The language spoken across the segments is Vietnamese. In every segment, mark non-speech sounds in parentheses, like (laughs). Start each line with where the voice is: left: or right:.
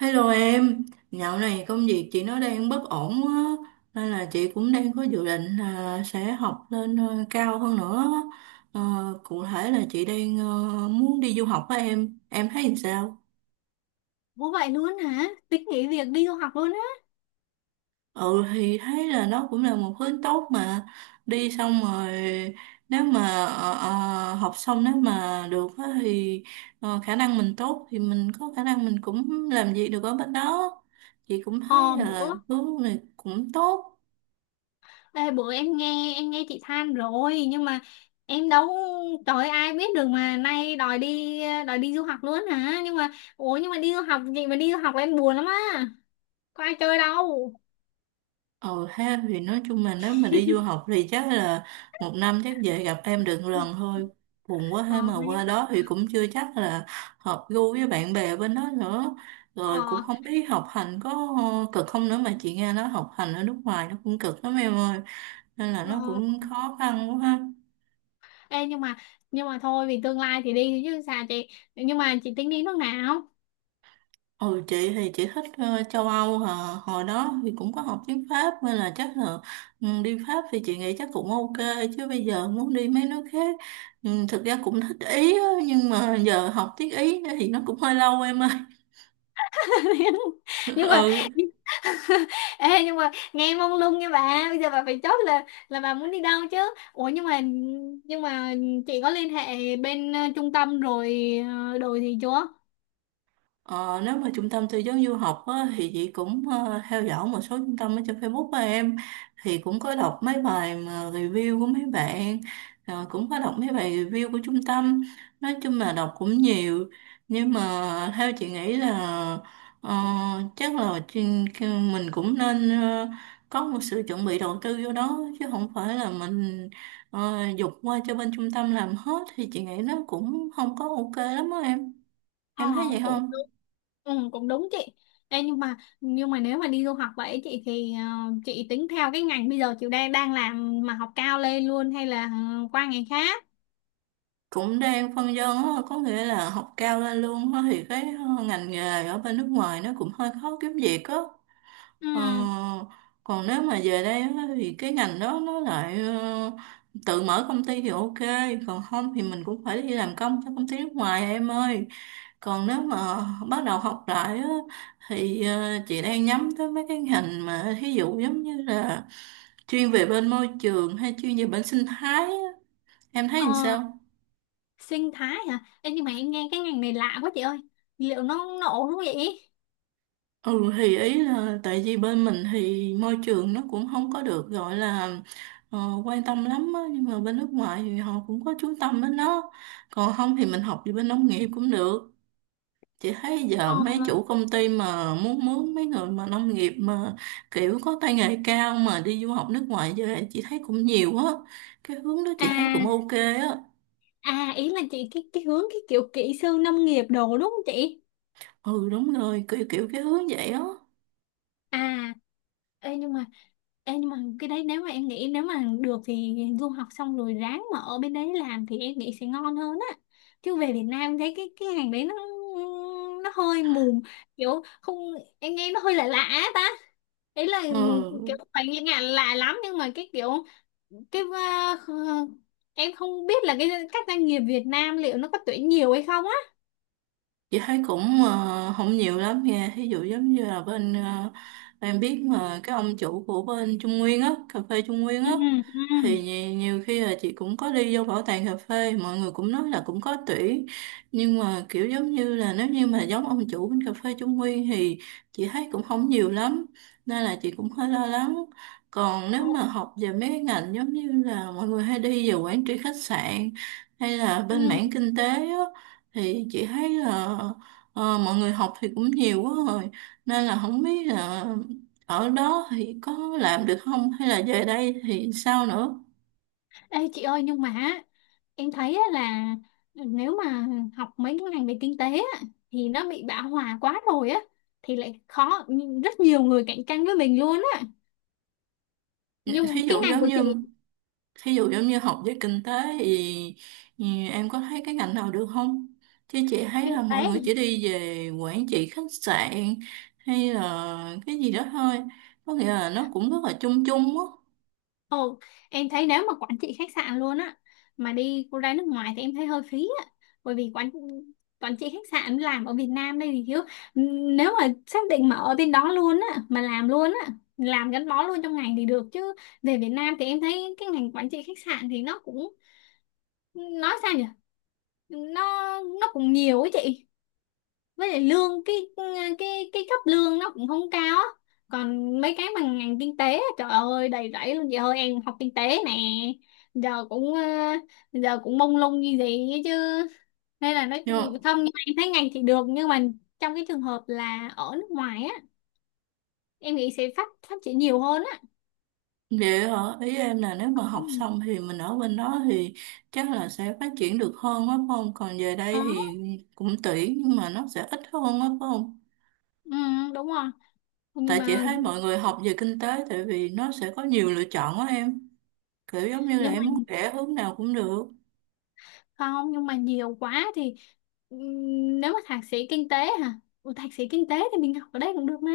right: Hello em, dạo này công việc chị nó đang bất ổn quá nên là chị cũng đang có dự định là sẽ học lên cao hơn nữa. Ờ, cụ thể là chị đang muốn đi du học với em thấy làm sao?
left: Ủa vậy luôn hả? Tính nghỉ việc đi du học luôn á.
right: Ừ thì thấy là nó cũng là một hướng tốt mà đi xong rồi nếu mà học xong nếu mà được á thì khả năng mình tốt thì mình có khả năng mình cũng làm việc được ở bên đó. Chị cũng thấy
left: Ờ bữa
right: là hướng này cũng tốt.
left: ê, bữa em nghe chị than rồi nhưng mà em đâu, trời ơi, ai biết được mà nay đòi đi du học luôn hả? Nhưng mà ủa nhưng mà đi du học, chị mà đi du học là em buồn lắm á. Có ai chơi đâu.
right: Ờ ha, thì nói chung là nếu mà đi du học thì chắc là một năm chắc về gặp em được lần thôi, buồn quá
left: Ờ
right: ha, mà
left: nhưng
right: qua
left: mà
right: đó thì cũng chưa chắc là hợp gu với bạn bè bên đó nữa, rồi cũng
left: ờ,
right: không biết học hành có cực không nữa, mà chị nghe nói học hành ở nước ngoài nó cũng cực lắm em ơi, nên là nó
left: ờ.
right: cũng khó khăn quá ha.
left: Ê, nhưng mà thôi, vì tương lai thì đi chứ sao chị. Nhưng mà chị tính đi nước nào?
right: Ừ, chị thì chị thích châu Âu hả? Hồi đó thì cũng có học tiếng Pháp nên là chắc là, ừ, đi Pháp thì chị nghĩ chắc cũng ok, chứ bây giờ muốn đi mấy nước khác, ừ, thực ra cũng thích Ý á, nhưng mà giờ học tiếng Ý thì nó cũng hơi lâu em ơi.
left: (laughs)
right: (laughs)
left: nhưng mà
right: Ừ.
left: Ê, nhưng mà nghe mông lung nha bà. Bây giờ bà phải chốt là bà muốn đi đâu chứ. Ủa nhưng mà Nhưng mà chị có liên hệ bên trung tâm rồi, đồ gì chưa?
right: Ờ, nếu mà trung tâm tư vấn du học á, thì chị cũng theo dõi một số trung tâm ở trên Facebook của em, thì cũng có đọc mấy bài mà review của mấy bạn, cũng có đọc mấy bài review của trung tâm, nói chung là đọc cũng nhiều. Nhưng mà theo chị nghĩ là, ờ, chắc là mình cũng nên, có một sự chuẩn bị đầu tư vô đó chứ không phải là mình dục qua cho bên trung tâm làm hết, thì chị nghĩ nó cũng không có ok lắm á em
left: Ờ
right: em thấy vậy
left: cũng
right: không?
left: đúng. Ừ cũng đúng chị. Ê nhưng mà Nhưng mà nếu mà đi du học vậy chị, thì chị tính theo cái ngành bây giờ chị đang đang làm mà học cao lên luôn hay là qua ngành khác?
right: Cũng đang phân vân á, có nghĩa là học cao lên luôn á, thì cái ngành nghề ở bên nước ngoài nó cũng hơi khó kiếm việc á.
left: Ừ.
right: ờ, Còn nếu mà về đây á, thì cái ngành đó nó lại tự mở công ty thì ok, còn không thì mình cũng phải đi làm công cho công ty nước ngoài em ơi. Còn nếu mà bắt đầu học lại á, thì chị đang nhắm tới mấy cái ngành mà thí dụ giống như là chuyên về bên môi trường hay chuyên về bên sinh thái á. Em thấy
left: Ờ,
right: làm sao?
left: sinh thái hả? Ê nhưng mà em nghe cái ngành này lạ quá chị ơi. Liệu nó nổ không vậy?
right: Ừ thì ý là tại vì bên mình thì môi trường nó cũng không có được gọi là ờ, quan tâm lắm á, nhưng mà bên nước ngoài thì họ cũng có chú tâm đến nó. Còn không thì mình học về bên nông nghiệp cũng được. Chị thấy
left: Ờ
right: giờ mấy chủ công ty mà muốn mướn mấy người mà nông nghiệp mà kiểu có tay nghề cao mà đi du học nước ngoài về chị thấy cũng nhiều á. Cái hướng đó chị thấy cũng
left: à
right: ok á.
left: À, ý là chị cái hướng cái kiểu kỹ sư nông nghiệp đồ đúng không chị?
right: Ừ đúng rồi, kiểu kiểu cái hướng vậy á.
left: À, ê nhưng mà ê nhưng mà cái đấy, nếu mà em nghĩ, nếu mà được thì du học xong rồi ráng mà ở bên đấy làm thì em nghĩ sẽ ngon hơn á. Chứ về Việt Nam thấy cái ngành đấy nó hơi mù, kiểu không, em nghe nó hơi lạ lạ á ta. Ý là
right: Ừ.
left: kiểu phải nghe ngạn lạ lắm nhưng mà cái kiểu cái em không biết là các doanh nghiệp Việt Nam liệu nó có tuyển nhiều hay không á.
right: Chị thấy cũng không nhiều lắm nha, ví dụ giống như là bên em biết mà cái ông chủ của bên Trung Nguyên á, cà phê Trung Nguyên
left: Ừ
right: á,
left: ừ.
right: thì nhiều khi là chị cũng có đi vô bảo tàng cà phê, mọi người cũng nói là cũng có tuyển, nhưng mà kiểu giống như là nếu như mà giống ông chủ bên cà phê Trung Nguyên thì chị thấy cũng không nhiều lắm, nên là chị cũng hơi lo lắng. Còn nếu
left: Ồ,
right: mà học về mấy cái ngành giống như là mọi người hay đi về quản trị khách sạn hay là bên mảng
left: ừ.
right: kinh tế á, thì chị thấy là mọi người học thì cũng nhiều quá rồi, nên là không biết là ở đó thì có làm được không hay là về đây thì sao nữa.
left: Ê chị ơi, nhưng mà á, em thấy á là nếu mà học mấy cái ngành về kinh tế á, thì nó bị bão hòa quá rồi á, thì lại khó, rất nhiều người cạnh tranh với mình luôn á, nhưng
right: Thí
left: cái
right: dụ
left: ngành
right: giống
left: của
right: như,
left: chị
right: thí dụ giống như học về kinh tế thì, thì em có thấy cái ngành nào được không, chứ chị thấy
left: kinh
right: là
left: tế.
right: mọi người chỉ đi về quản trị khách sạn hay là cái gì đó thôi, có nghĩa là nó cũng rất là chung chung
left: Ồ, em thấy nếu mà quản trị khách sạn luôn á mà đi cô ra nước ngoài thì em thấy hơi phí á, bởi vì quản quản trị khách sạn làm ở Việt Nam đây thì thiếu. Nếu mà xác định mà ở bên đó luôn á, mà làm luôn á, làm gắn bó luôn trong ngành thì được, chứ về Việt Nam thì em thấy cái ngành quản trị khách sạn thì nó cũng, nói sao nhỉ, nó nó cũng nhiều ấy chị, với lại lương cái cấp lương nó cũng không cao á. Còn mấy cái bằng ngành kinh tế á, trời ơi đầy rẫy luôn chị ơi, em học kinh tế nè, giờ cũng giờ cũng mông lung như gì ấy chứ, nên là nó.
right: á.
left: Không, nhưng mà em thấy ngành thì được, nhưng mà trong cái trường hợp là ở nước ngoài á, em nghĩ sẽ phát phát triển nhiều hơn á.
right: Vậy hả? Ý em là nếu mà học
left: Ừ.
right: xong thì mình ở bên đó thì chắc là sẽ phát triển được hơn á phải không? Còn về đây
left: Đó.
right: thì cũng tuyển nhưng mà nó sẽ ít hơn á phải không?
left: Ừ, đúng rồi. nhưng
right: Tại chị
left: mà
right: thấy mọi người học về kinh tế tại vì nó sẽ có nhiều lựa chọn á em. Kiểu giống như là
left: nhưng mà
right: em muốn rẽ hướng nào cũng được.
left: Không, nhưng mà nhiều quá thì ừm, nếu mà thạc sĩ kinh tế hả? Ủa, thạc sĩ kinh tế thì mình học ở đây cũng được mà,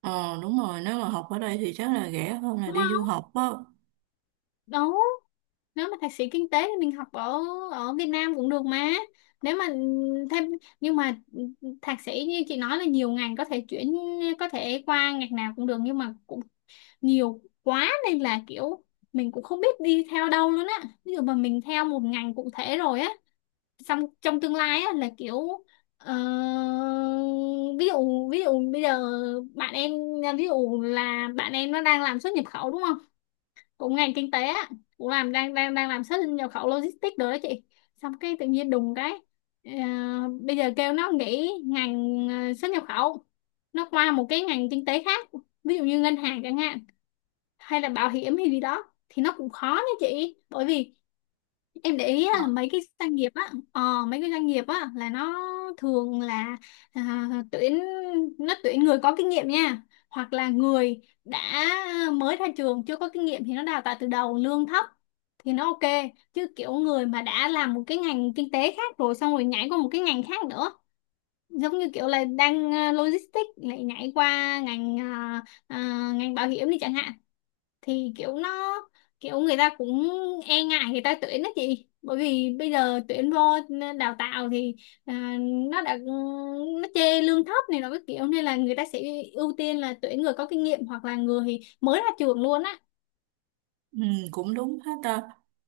right: Ờ đúng rồi, nếu mà học ở đây thì chắc là rẻ hơn là
left: đúng
right: đi du
left: không?
right: học á.
left: Đúng. Nếu mà thạc sĩ kinh tế thì mình học ở ở Việt Nam cũng được mà, nếu mà thêm nhưng mà thạc sĩ như chị nói là nhiều ngành có thể chuyển, có thể qua ngành nào cũng được, nhưng mà cũng nhiều quá nên là kiểu mình cũng không biết đi theo đâu luôn á. Ví dụ mà mình theo một ngành cụ thể rồi á, xong trong tương lai á là kiểu ờ, ví dụ bây giờ bạn em ví dụ là bạn em nó đang làm xuất nhập khẩu đúng không, cũng ngành kinh tế á, cũng làm đang đang đang làm xuất nhập khẩu logistics rồi đó chị, xong cái tự nhiên đùng cái ờ, bây giờ kêu nó nghỉ ngành xuất nhập khẩu, nó qua một cái ngành kinh tế khác, ví dụ như ngân hàng chẳng hạn, hay là bảo hiểm hay gì đó, thì nó cũng khó nha chị, bởi vì em để ý là mấy cái doanh nghiệp á, mấy cái doanh nghiệp á là nó thường là à, tuyển nó tuyển người có kinh nghiệm nha, hoặc là người đã mới ra trường chưa có kinh nghiệm thì nó đào tạo từ đầu lương thấp thì nó ok, chứ kiểu người mà đã làm một cái ngành kinh tế khác rồi, xong rồi nhảy qua một cái ngành khác nữa, giống như kiểu là đang logistics lại nhảy qua ngành ngành bảo hiểm đi chẳng hạn, thì kiểu nó kiểu người ta cũng e ngại người ta tuyển đó chị, bởi vì bây giờ tuyển vô đào tạo thì à, nó đã nó chê lương thấp này nó cái kiểu, nên là người ta sẽ ưu tiên là tuyển người có kinh nghiệm hoặc là người mới ra trường luôn á.
right: Ừ, cũng đúng hết ta.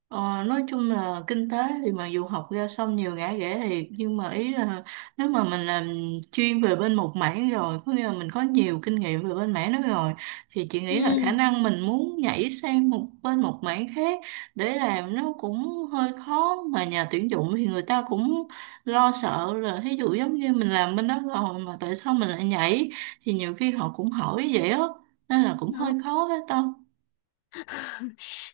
right: Nói chung là kinh tế thì mà dù học ra xong nhiều ngã rẽ thiệt, nhưng mà ý là nếu mà mình làm chuyên về bên một mảng rồi, có nghĩa là mình có nhiều kinh nghiệm về bên mảng đó rồi, thì chị nghĩ là khả
left: Ừ.
right: năng mình muốn nhảy sang một bên một mảng khác để làm nó cũng hơi khó. Mà nhà tuyển dụng thì người ta cũng lo sợ là thí dụ giống như mình làm bên đó rồi mà tại sao mình lại nhảy, thì nhiều khi họ cũng hỏi vậy á, nên là cũng hơi
left: Đó.
right: khó hết ta.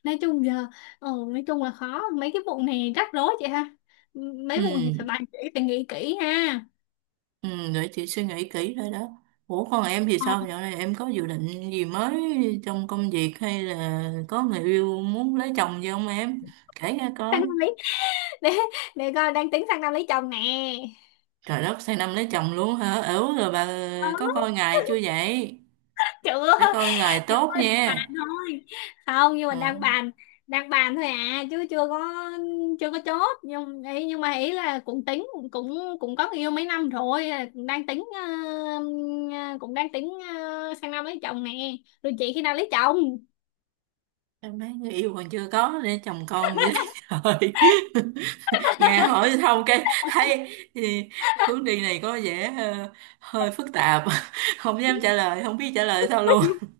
left: Nói chung giờ ừ, nói chung là khó, mấy cái vụ này rắc rối chị ha. Ừ,
right: Ừ.
left: mấy vụ này phải bàn kỹ phải nghĩ kỹ ha.
right: Ừ, để chị suy nghĩ kỹ thôi đó. Ủa còn em thì
left: Ờ,
right: sao? Dạo này em có dự định gì mới trong công việc hay là có người yêu muốn lấy chồng gì không em? Kể nghe
left: sang
right: coi.
left: năm lấy, để để coi, đang tính sang năm lấy chồng nè.
right: Trời đất, sang năm lấy chồng luôn hả? Ừ rồi bà có
left: Đó,
right: coi ngày chưa vậy?
left: chưa,
right: Phải coi ngày tốt
left: bàn
right: nha.
left: thôi, không nhưng
right: Ừ.
left: mà đang bàn, đang bàn thôi à, chứ chưa có chốt. Nhưng ý, nhưng mà ý là cũng tính, cũng cũng có người yêu mấy năm rồi, đang tính ờ, cũng đang tính sang năm lấy chồng nè. Rồi chị khi nào lấy chồng?
right: Em mấy người yêu còn chưa có để chồng con vậy đó. (laughs) Trời, nghe hỏi xong cái thấy thì hướng đi này có vẻ hơi phức tạp. (laughs) Không dám trả lời, không biết trả lời sao luôn.
left: (laughs)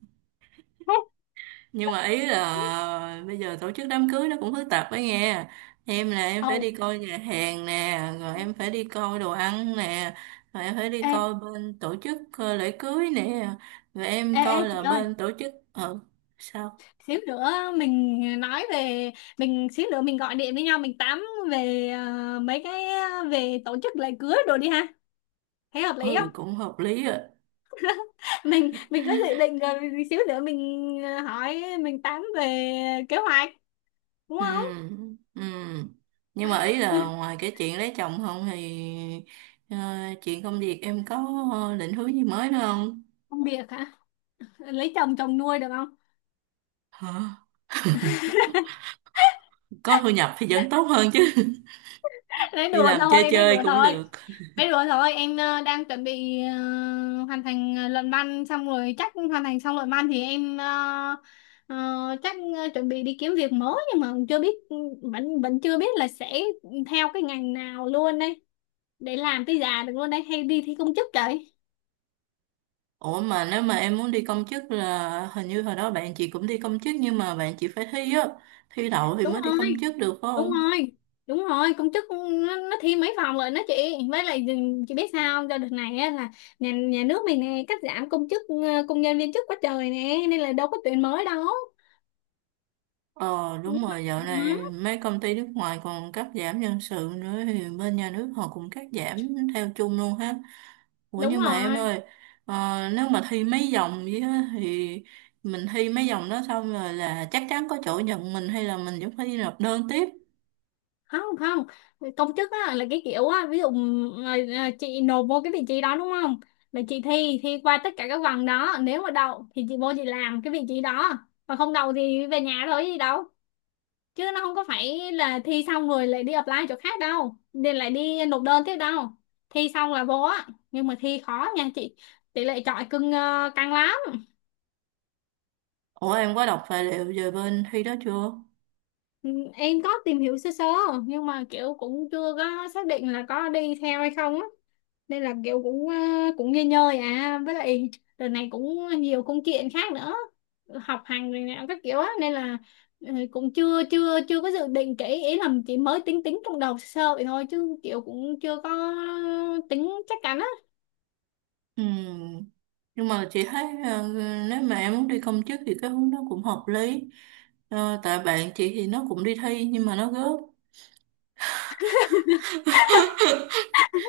right: Nhưng mà ý là bây giờ tổ chức đám cưới nó cũng phức tạp ấy nghe, em là em phải
left: Ồ,
right: đi coi nhà hàng nè, rồi em phải đi coi đồ ăn nè, rồi em phải đi
left: ê,
right: coi bên tổ chức lễ cưới nè, rồi em
left: ê
right: coi
left: chị
right: là
left: ơi,
right: bên tổ chức ờ. Sao?
left: xíu nữa mình nói về xíu nữa mình gọi điện với nhau mình tám về về tổ chức lễ cưới rồi đi ha. Thấy hợp lý không?
right: Ừ cũng hợp lý rồi.
left: Mình có dự định rồi, xíu nữa mình hỏi mình tán về kế hoạch, đúng
right: Ừ.
left: không?
right: Ừ. Nhưng mà ý là ngoài cái chuyện lấy chồng không thì, ờ, chuyện công việc em có định hướng gì mới nữa không?
left: Công việc hả? Lấy chồng, chồng nuôi được không?
right: Hả? Có thu nhập thì vẫn tốt hơn chứ.
left: (laughs)
right: (laughs) Đi làm chơi
left: Nói
right: chơi
left: đùa
right: cũng
left: thôi.
right: được.
left: Nói đùa thôi, em đang chuẩn bị hoàn thành luận văn, xong rồi chắc hoàn thành xong luận văn thì em ờ, chắc chuẩn bị đi kiếm việc mới, nhưng mà chưa biết, vẫn vẫn chưa biết là sẽ theo cái ngành nào luôn đây để làm tới già được luôn đây, hay đi thi công chức vậy.
right: Ủa mà nếu mà em muốn đi công chức là hình như hồi đó bạn chị cũng đi công chức nhưng mà bạn chị phải thi á, thi đậu thì
left: đúng
right: mới đi công
left: rồi
right: chức được phải
left: đúng
right: không?
left: rồi Đúng rồi, công chức nó thi mấy phòng rồi nó chị, với lại chị biết sao không? Cho đợt này á, là nhà nhà nước mình nè cắt giảm công chức công nhân viên chức quá trời nè, nên là đâu có tuyển mới đâu.
right: Ờ
left: Nhưng
right: đúng
left: mà-
right: rồi, dạo này
left: ừ,
right: mấy công ty nước ngoài còn cắt giảm nhân sự nữa thì bên nhà nước họ cũng cắt giảm theo chung luôn ha. Ủa
left: đúng
right: nhưng mà em
left: rồi.
right: ơi, nếu mà thi mấy vòng vậy á, thì mình thi mấy vòng đó xong rồi là chắc chắn có chỗ nhận mình hay là mình vẫn phải đi nộp đơn tiếp?
left: Không Không, công chức á, là cái kiểu á, ví dụ ờ, chị nộp vô cái vị trí đó đúng không, là chị thi thi qua tất cả các vòng đó, nếu mà đậu thì chị vô chị làm cái vị trí đó, còn không đậu thì về nhà thôi gì đâu, chứ nó không có phải là thi xong rồi lại đi apply chỗ khác đâu, nên lại đi nộp đơn tiếp đâu, thi xong là vô á. Nhưng mà thi khó nha chị, tỷ lệ chọi cưng căng lắm.
right: Ủa em có đọc tài liệu về bên thi đó chưa?
left: Ừ, em có tìm hiểu sơ sơ nhưng mà kiểu cũng chưa có xác định là có đi theo hay không á, nên là kiểu cũng cũng nghỉ ngơi à, với lại đợt này cũng nhiều công chuyện khác nữa, học hành rồi nè các kiểu á, nên là ừ, cũng chưa chưa chưa có dự định kỹ, ý là chỉ mới tính tính trong đầu sơ sơ vậy thôi, chứ kiểu cũng chưa có tính chắc chắn á.
right: Ừ. Nhưng mà chị thấy nếu mà em muốn đi công chức thì cái hướng đó cũng hợp lý. Ờ, tại bạn chị thì nó cũng đi thi nhưng mà nó gớp.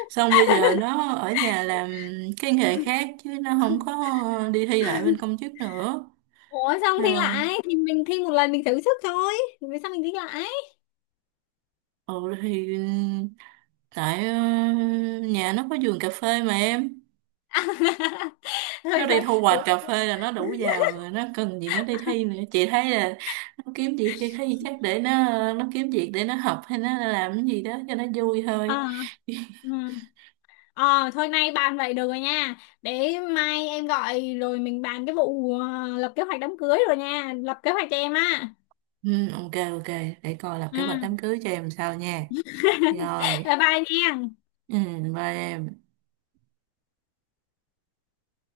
right: Xong bây giờ nó ở nhà làm cái nghề khác chứ nó không có đi thi lại bên công chức nữa.
left: Ủa xong
right: Ờ.
left: thi lại thì mình thi một lần mình thử sức thôi, vì sao mình thi lại?
right: Ừ thì tại nhà nó có vườn cà phê mà em.
left: (laughs)
right: Nó
left: Rồi
right: đi
left: sao
right: thu hoạch
left: đúng.
right: cà phê là nó đủ giàu rồi, nó cần gì nó đi thi nữa, chị thấy là nó kiếm việc đi thấy chắc để nó kiếm việc để nó học hay nó làm cái gì đó cho nó vui thôi.
left: À,
right: (laughs)
left: ừ. Ờ, thôi nay bàn vậy được rồi nha. Để mai em gọi rồi mình bàn cái vụ lập kế hoạch đám cưới rồi nha. Lập kế hoạch cho em á.
right: Ừ, ok ok, để coi lập
left: Ừ.
right: kế hoạch đám cưới cho em sao nha.
left: (laughs)
right: Rồi.
left: Bye bye nha.
right: Ừ, bye em.